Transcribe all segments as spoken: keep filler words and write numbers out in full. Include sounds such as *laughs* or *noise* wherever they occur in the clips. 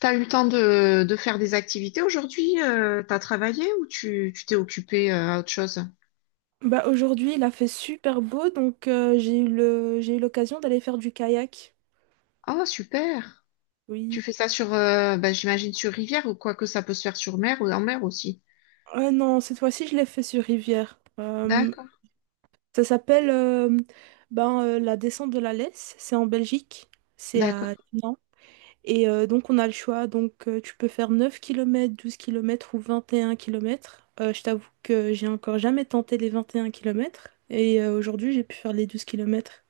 T'as eu le temps de, de faire des activités aujourd'hui? Euh, t'as travaillé ou tu tu t'es occupé euh, à autre chose? Bah aujourd'hui, il a fait super beau, donc euh, j'ai eu le... j'ai eu l'occasion d'aller faire du kayak. Ah, super! Tu Oui. fais ça sur, euh, bah, j'imagine sur rivière ou quoi que ça peut se faire sur mer ou en mer aussi. Ah non, cette fois-ci, je l'ai fait sur rivière. Euh, D'accord, Ça s'appelle euh, ben, euh, la descente de la Lesse. C'est en Belgique. C'est d'accord. à Dinan. Et euh, donc, on a le choix. Donc, euh, tu peux faire neuf kilomètres, douze kilomètres ou vingt et un kilomètres. Je t'avoue que j'ai encore jamais tenté les vingt et un kilomètres. Et euh, aujourd'hui, j'ai pu faire les douze kilomètres.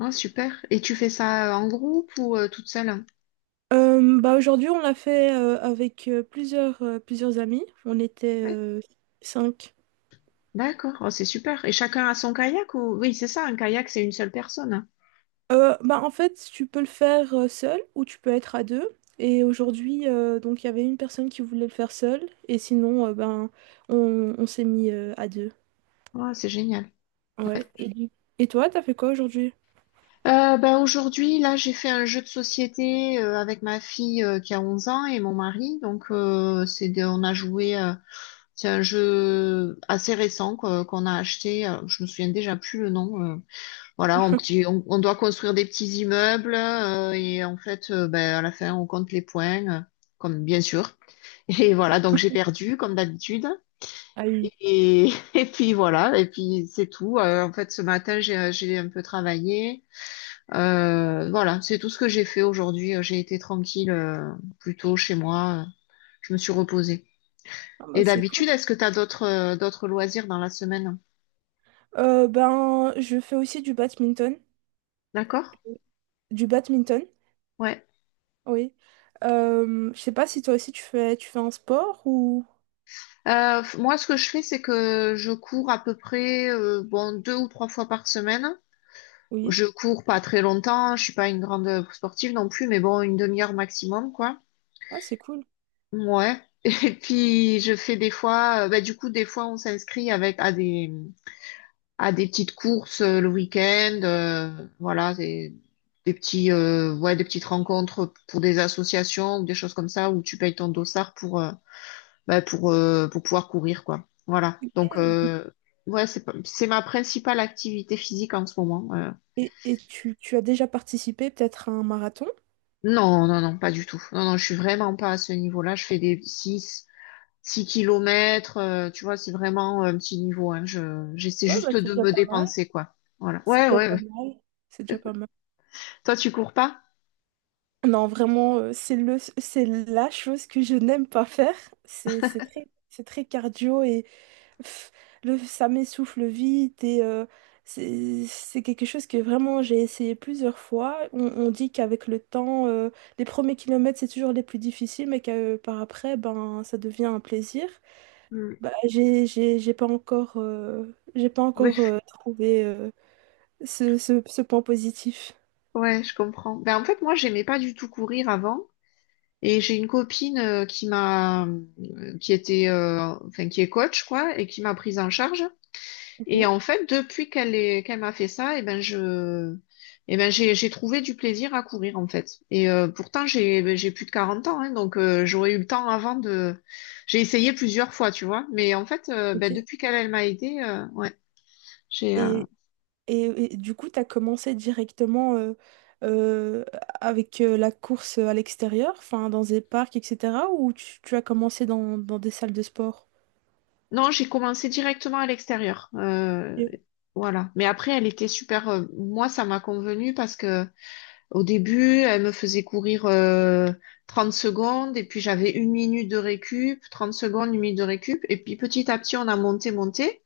Ah, super. Et tu fais ça euh, en groupe ou euh, toute seule? Euh, bah aujourd'hui, on l'a fait euh, avec euh, plusieurs, euh, plusieurs amis. On était Oui. euh, cinq. D'accord. Oh, c'est super. Et chacun a son kayak ou... Oui, c'est ça, un kayak, c'est une seule personne. Euh, bah en fait, tu peux le faire euh, seul ou tu peux être à deux. Et aujourd'hui, euh, donc il y avait une personne qui voulait le faire seule. Et sinon, euh, ben, on, on s'est mis euh, à deux. Ah, c'est génial. Ouais. Ouais. Et, du- et toi, t'as fait quoi aujourd'hui? Euh, ben aujourd'hui, là, j'ai fait un jeu de société euh, avec ma fille euh, qui a onze ans et mon mari. Donc, euh, c'est de- on a joué. Euh, c'est un jeu assez récent quoi, qu'on a acheté. Euh, je me souviens déjà plus le nom. euh. Voilà. On, petit- on, on doit construire des petits immeubles euh, et en fait, euh, ben, à la fin, on compte les points, euh, comme bien sûr. *laughs* Et voilà, donc j'ai perdu comme d'habitude. Ah oui. Et, *laughs* et puis voilà, et puis c'est tout. Euh, en fait, ce matin, j'ai j'ai un peu travaillé. Euh, voilà, c'est tout ce que j'ai fait aujourd'hui. Euh, J'ai été tranquille, euh, plutôt chez moi. Euh, Je me suis reposée. Ah bah Et c'est cool. d'habitude, est-ce que tu as d'autres euh, d'autres loisirs dans la semaine? Euh, ben, je fais aussi du badminton. D'accord? Du badminton, Ouais. oui. Euh, je sais pas si toi aussi tu fais, tu fais un sport ou... Euh, f- moi, ce que je fais, c'est que je cours à peu près euh, bon deux ou trois fois par semaine. Oui. Je cours pas très longtemps. Je suis pas une grande sportive non plus, mais bon, une demi-heure maximum, quoi. Ouais, c'est cool. Ouais. *laughs* Et puis je fais des fois, euh, bah, du coup, des fois, on s'inscrit avec à des à des petites courses euh, le week-end, euh, voilà, des, des petits, euh, ouais, des petites rencontres pour des associations ou des choses comme ça où tu payes ton dossard pour, euh, bah, pour, euh, pour pouvoir courir, quoi. Voilà. Donc, Et, du- euh, ouais, c'est, pas- c'est ma principale activité physique en ce moment. euh. et- et tu, tu as déjà participé peut-être à un marathon? Non, non, non, pas du tout. Non, non, je suis vraiment pas à ce niveau-là. Je fais des six six kilomètres, euh, tu vois, c'est vraiment un petit niveau, hein. Je, j'essaie Ouais, bah juste c'est de déjà me pas mal. dépenser, quoi. Voilà. C'est Ouais, déjà ouais, pas ouais. mal. C'est déjà pas mal. Toi, tu cours pas? Non, vraiment, euh, c'est le, c'est la chose que je n'aime pas faire. C'est, c'est très, c'est très cardio et pff, le, ça m'essouffle vite. Et euh, c'est, c'est quelque chose que vraiment j'ai essayé plusieurs fois. On, on dit qu'avec le temps, euh, les premiers kilomètres, c'est toujours les plus difficiles, mais que, euh, par après, ben, ça devient un plaisir. Hmm. Bah, j'ai, j'ai, j'ai pas encore, euh, j'ai pas encore euh, trouvé euh, ce, ce, ce point positif. Ouais, je comprends. Ben, en fait, moi, j'aimais pas du tout courir avant. Et j'ai une copine euh, qui m'a, euh, qui était, euh, enfin, qui est coach, quoi, et qui m'a prise en charge. Et Ok, en fait, depuis qu'elle est, qu'elle m'a fait ça, et ben, je, et ben, j'ai, j'ai trouvé du plaisir à courir, en fait. Et euh, pourtant, j'ai, ben, j'ai plus de quarante ans, hein, donc euh, j'aurais eu le temps avant de, j'ai essayé plusieurs fois, tu vois. Mais en fait, euh, ben, ok. depuis qu'elle, elle m'a aidée, euh, ouais, j'ai, euh, Et, et, et du coup, tu as commencé directement euh, euh, avec euh, la course à l'extérieur, enfin dans des parcs, et cetera. Ou tu, tu as commencé dans, dans des salles de sport? Non, j'ai commencé directement à l'extérieur. Euh, Ok, Voilà. Mais après, elle était super. Euh, moi, ça m'a convenu parce que au début, elle me faisait courir euh, trente secondes et puis j'avais une minute de récup, trente secondes, une minute de récup. Et puis petit à petit, on a monté, monté.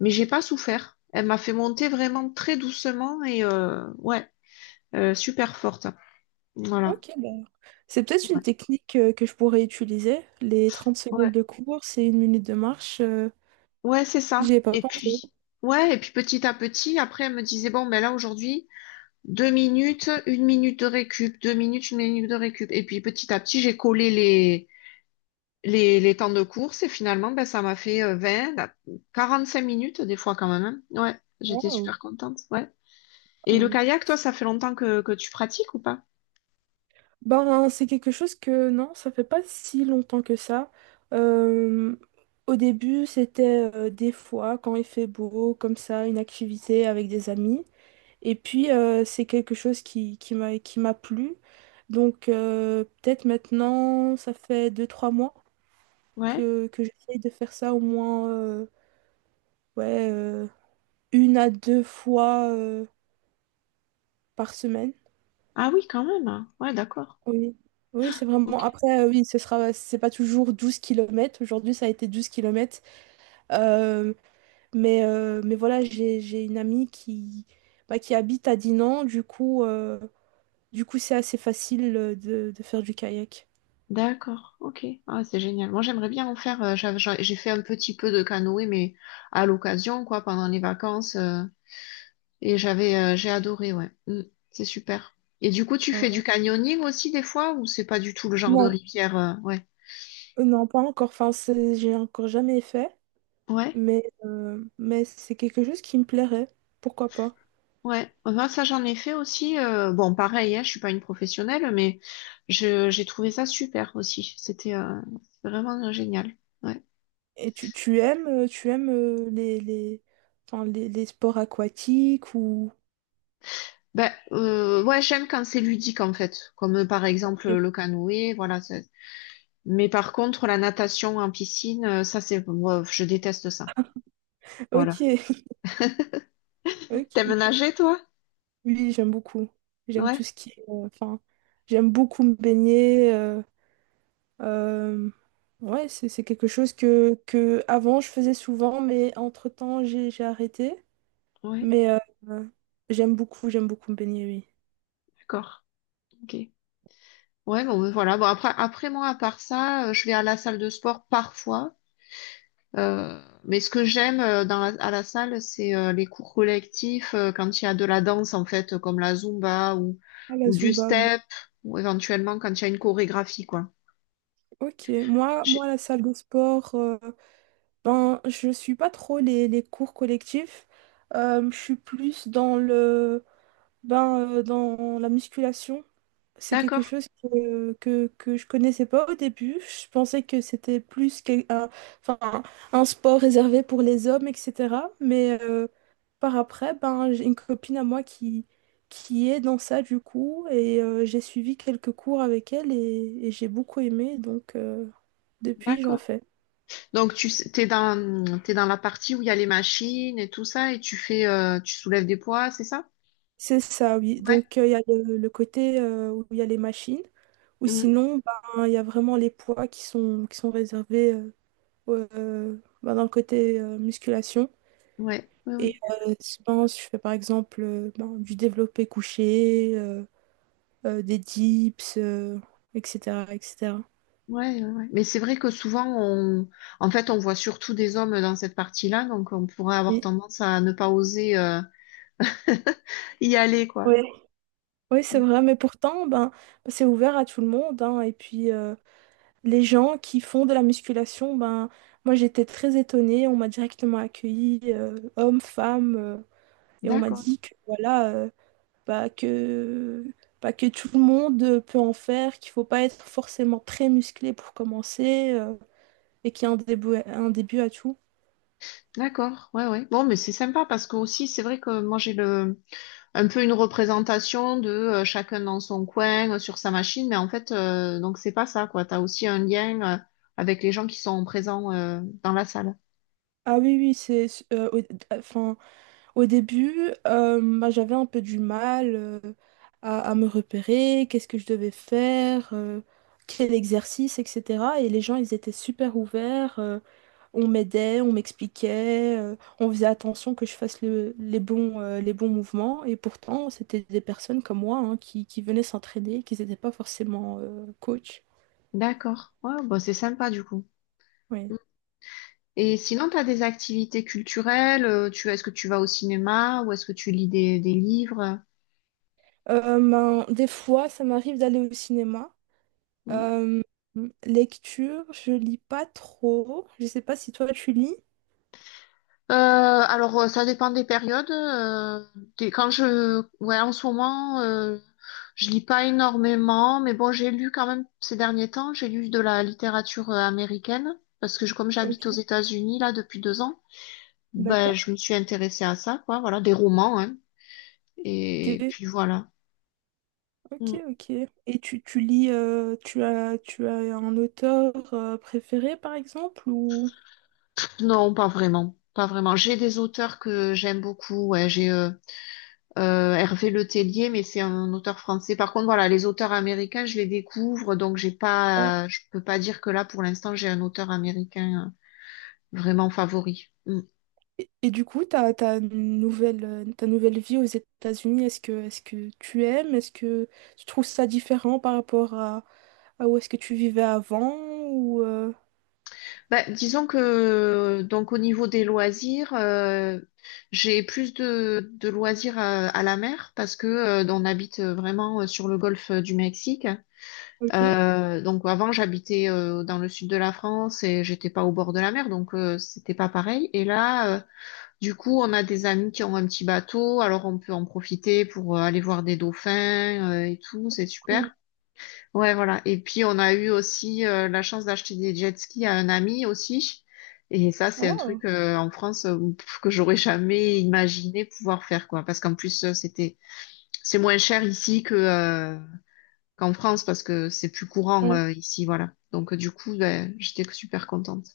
Mais j'ai pas souffert. Elle m'a fait monter vraiment très doucement et euh, ouais, euh, super forte. Voilà. ok, bah, c'est peut-être une Ouais. technique euh, que je pourrais utiliser. Les trente secondes Ouais, de course et une minute de marche, euh, ouais, c'est ça. j'y ai pas Et pensé. puis, ouais, et puis petit à petit, après, elle me disait, bon, ben là, aujourd'hui. Deux minutes, une minute de récup, deux minutes, une minute de récup. Et puis petit à petit, j'ai collé les, les, les temps de course et finalement, ben, ça m'a fait euh, vingt, la- quarante-cinq minutes des fois quand même, hein. Ouais, j'étais Wow, super contente. Ouais. Et le wow. kayak, toi, ça fait longtemps que, que tu pratiques ou pas? Ben, c'est quelque chose que non, ça fait pas si longtemps que ça. Euh, Au début, c'était euh, des fois quand il fait beau, comme ça, une activité avec des amis. Et puis, euh, c'est quelque chose qui, qui m'a, qui m'a plu. Donc, euh, peut-être maintenant, ça fait deux trois mois Ouais. que, que j'essaye de faire ça au moins euh, ouais, euh, une à deux fois euh, par semaine. Ah oui, quand même, hein. Ouais, d'accord. Oui, oui, c'est vraiment. Ok. Après, euh, oui, ce sera, c'est pas toujours douze kilomètres. Aujourd'hui, ça a été douze kilomètres. mais, euh, mais voilà, j'ai, j'ai une amie qui, bah, qui habite à Dinan. Du coup, euh, du coup, c'est assez facile euh, de, de faire du kayak. D'accord. Ok. Ah, c'est génial. Moi, j'aimerais bien en faire. euh, j'avais- J'ai j'ai fait un petit peu de canoë, mais à l'occasion, quoi, pendant les vacances. euh, Et j'avais, euh, j'ai adoré, ouais. Mm, c'est super. Et du coup, tu fais du Ouais. canyoning aussi des fois ou c'est pas du tout le genre de Non, rivière, euh, ouais. euh, non, pas encore. Enfin, c'est- j'ai encore jamais fait. Ouais, Mais, euh, mais c'est quelque chose qui me plairait. Pourquoi pas? ouais. Moi, ça, j'en ai fait aussi. Euh, bon, pareil, hein, je suis pas une professionnelle, mais je, j'ai trouvé ça super aussi. C'était euh, vraiment euh, génial. Ouais. Et tu, tu aimes, euh, tu aimes euh, les, les, enfin, les, les sports aquatiques ou... Ben, euh, ouais, j'aime quand c'est ludique en fait, comme euh, par exemple le canoë, voilà. c'est- Mais par contre, la natation en piscine, euh, ça, c'est, moi, je déteste ça. Voilà. Ok. T'aimes Ok. nager, toi? Oui, j'aime beaucoup. J'aime Ouais, tout ce qui est, euh, Enfin, j'aime beaucoup me baigner. euh, euh, ouais, c'est c'est quelque chose que, que avant je faisais souvent, mais entre-temps, j'ai j'ai arrêté. ouais, Mais euh, euh, j'aime beaucoup, j'aime beaucoup me baigner, oui. d'accord. Ok. Ouais, bon, voilà. Bon, après, après moi, à part ça, euh, je vais à la salle de sport parfois. Euh, mais ce que j'aime euh, dans la- à la salle, c'est euh, les cours collectifs, euh, quand il y a de la danse, en fait, euh, comme la Zumba ou, Ah, la ou du Zumba, oui. step, ou éventuellement quand il y a une chorégraphie, quoi. Ok, moi, Je- moi la salle de sport, euh, ben, je suis pas trop les, les cours collectifs. Euh, je suis plus dans le, ben, euh, dans la musculation. C'est quelque D'accord, chose que, que, que je connaissais pas au début. Je pensais que c'était plus qu'un, un- enfin, un un sport réservé pour les hommes, et cetera. Mais euh, par après, ben, j'ai une copine à moi qui, qui est dans ça du coup. Et euh, j'ai suivi quelques cours avec elle et, et j'ai beaucoup aimé. Donc euh, depuis, j'en d'accord. fais. Donc, tu sais- t'es dans, t'es dans la partie où il y a les machines et tout ça, et tu fais, euh, tu soulèves des poids, c'est ça? C'est ça, oui. Ouais. Donc euh, il y a le, le côté euh, où il y a les machines. Ou Mm. sinon, ben, il y a vraiment les poids qui sont, qui sont réservés. Euh, euh, ben, dans le côté euh, musculation. Ouais, oui, Et oui. Euh, sinon, si je fais par exemple euh, ben, du développé couché, euh, euh, des dips, euh, et cetera, et cetera. Ouais, ouais, ouais. Mais c'est vrai que souvent, on... en fait, on voit surtout des hommes dans cette partie-là, donc on pourrait avoir Oui, tendance à ne pas oser euh, *laughs* y aller, quoi. ouais. Oui, c'est Mm. vrai, mais pourtant, ben, c'est ouvert à tout le monde, hein. Et puis, euh, les gens qui font de la musculation, ben, moi, j'étais très étonnée. On m'a directement accueillie, euh, hommes, femmes, euh, et on m'a D'accord, dit que voilà, euh, pas que, pas que tout le monde peut en faire, qu'il faut pas être forcément très musclé pour commencer euh, et qu'il y a un début, un début à tout. d'accord, ouais, ouais. Bon, mais c'est sympa parce que aussi, c'est vrai que moi, j'ai le... un peu une représentation de euh, chacun dans son coin, euh, sur sa machine, mais en fait, euh, donc c'est pas ça, quoi. T'as aussi un lien euh, avec les gens qui sont présents euh, dans la salle. Ah oui, oui, c'est, euh, au, enfin, au début, euh, bah, j'avais un peu du mal euh, à, à me repérer, qu'est-ce que je devais faire, euh, quel exercice, et cetera. Et les gens, ils étaient super ouverts. euh, On m'aidait, on m'expliquait, euh, on faisait attention que je fasse le- les bons, euh, les bons mouvements. Et pourtant, c'était des personnes comme moi, hein, qui, qui venaient s'entraîner, qui n'étaient pas forcément euh, coach. D'accord, ouais, bah, c'est sympa du coup. Oui. Et sinon, tu as des activités culturelles, euh, tu, est-ce que tu vas au cinéma ou est-ce que tu lis des, des livres? Euh, ben, des fois, ça m'arrive d'aller au cinéma. Mm. Euh, Lecture, je lis pas trop. Je sais pas si toi, tu lis. Euh, alors, euh, ça dépend des périodes. euh, des- quand je, ouais, en ce moment, euh, je lis pas énormément, mais bon, j'ai lu quand même ces derniers temps, j'ai lu de la littérature euh, américaine parce que je, comme j'habite aux Ok, États-Unis là depuis deux ans, ben, je d'accord. me suis intéressée à ça, quoi. Voilà, des romans, hein. Et Ok, puis voilà. ok, ok. Et tu, tu lis, euh, tu as, tu as un auteur euh, préféré, par exemple, ou... Non, pas vraiment. Pas vraiment. J'ai des auteurs que j'aime beaucoup, ouais. J'ai euh, euh, Hervé Le Tellier, mais c'est un auteur français. Par contre, voilà, les auteurs américains, je les découvre, donc j'ai pas, je peux pas dire que là, pour l'instant, j'ai un auteur américain euh, vraiment favori. Mm. Et, et du coup, ta, ta nouvelle, euh, ta nouvelle vie aux États-Unis, est-ce que, est-ce que tu aimes? Est-ce que tu trouves ça différent par rapport à, à où est-ce que tu vivais avant ou euh, Bah, disons que donc au niveau des loisirs, euh, j'ai plus de, de loisirs à, à la mer parce que euh, on habite euh, vraiment euh, sur le golfe euh, du Mexique. Ok, Euh, donc avant, j'habitais euh, dans le sud de la France et j'étais pas au bord de la mer, donc euh, c'était pas pareil. Et là, euh, du coup, on a des amis qui ont un petit bateau, alors on peut en profiter pour euh, aller voir des dauphins euh, et tout, c'est cool. super. Ouais, voilà. Et puis on a eu aussi euh, la chance d'acheter des jet skis à un ami aussi. Et ça, c'est un truc Oh, euh, en France, euh, pff, que j'aurais jamais imaginé pouvoir faire, quoi. Parce qu'en plus, euh, c'était c'est moins cher ici que euh, qu'en France parce que c'est plus courant ouais. euh, ici, voilà. Donc euh, du coup, ben, j'étais super contente.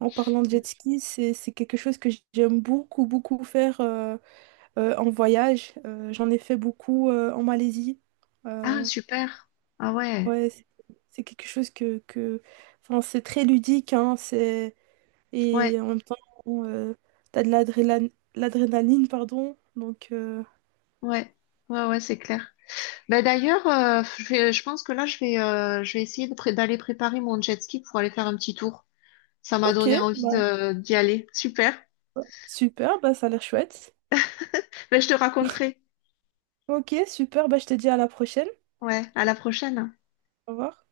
En parlant de jet ski, c'est, c'est quelque chose que j'aime beaucoup, beaucoup faire euh, euh, en voyage. Euh, j'en ai fait beaucoup euh, en Malaisie. Ah, Euh, super. Ah ouais, ouais, c'est c'est quelque chose que, que... Enfin, c'est très ludique, hein, c'est... ouais, Et en même temps, bon, euh, t'as de l'adrénaline, l'adrénaline, pardon. Donc, euh, ouais, ouais, ouais, c'est clair. Ben d'ailleurs, euh, je vais- je pense que là, je vais, euh, je vais essayer de pré- d'aller préparer mon jet ski pour aller faire un petit tour. Ça m'a donné ok, envie bah, de, d'y aller. Super. super, bah, ça a l'air chouette. Ben, je te raconterai. Ok, super, bah, je te dis à la prochaine. Ouais, à la prochaine. Au revoir.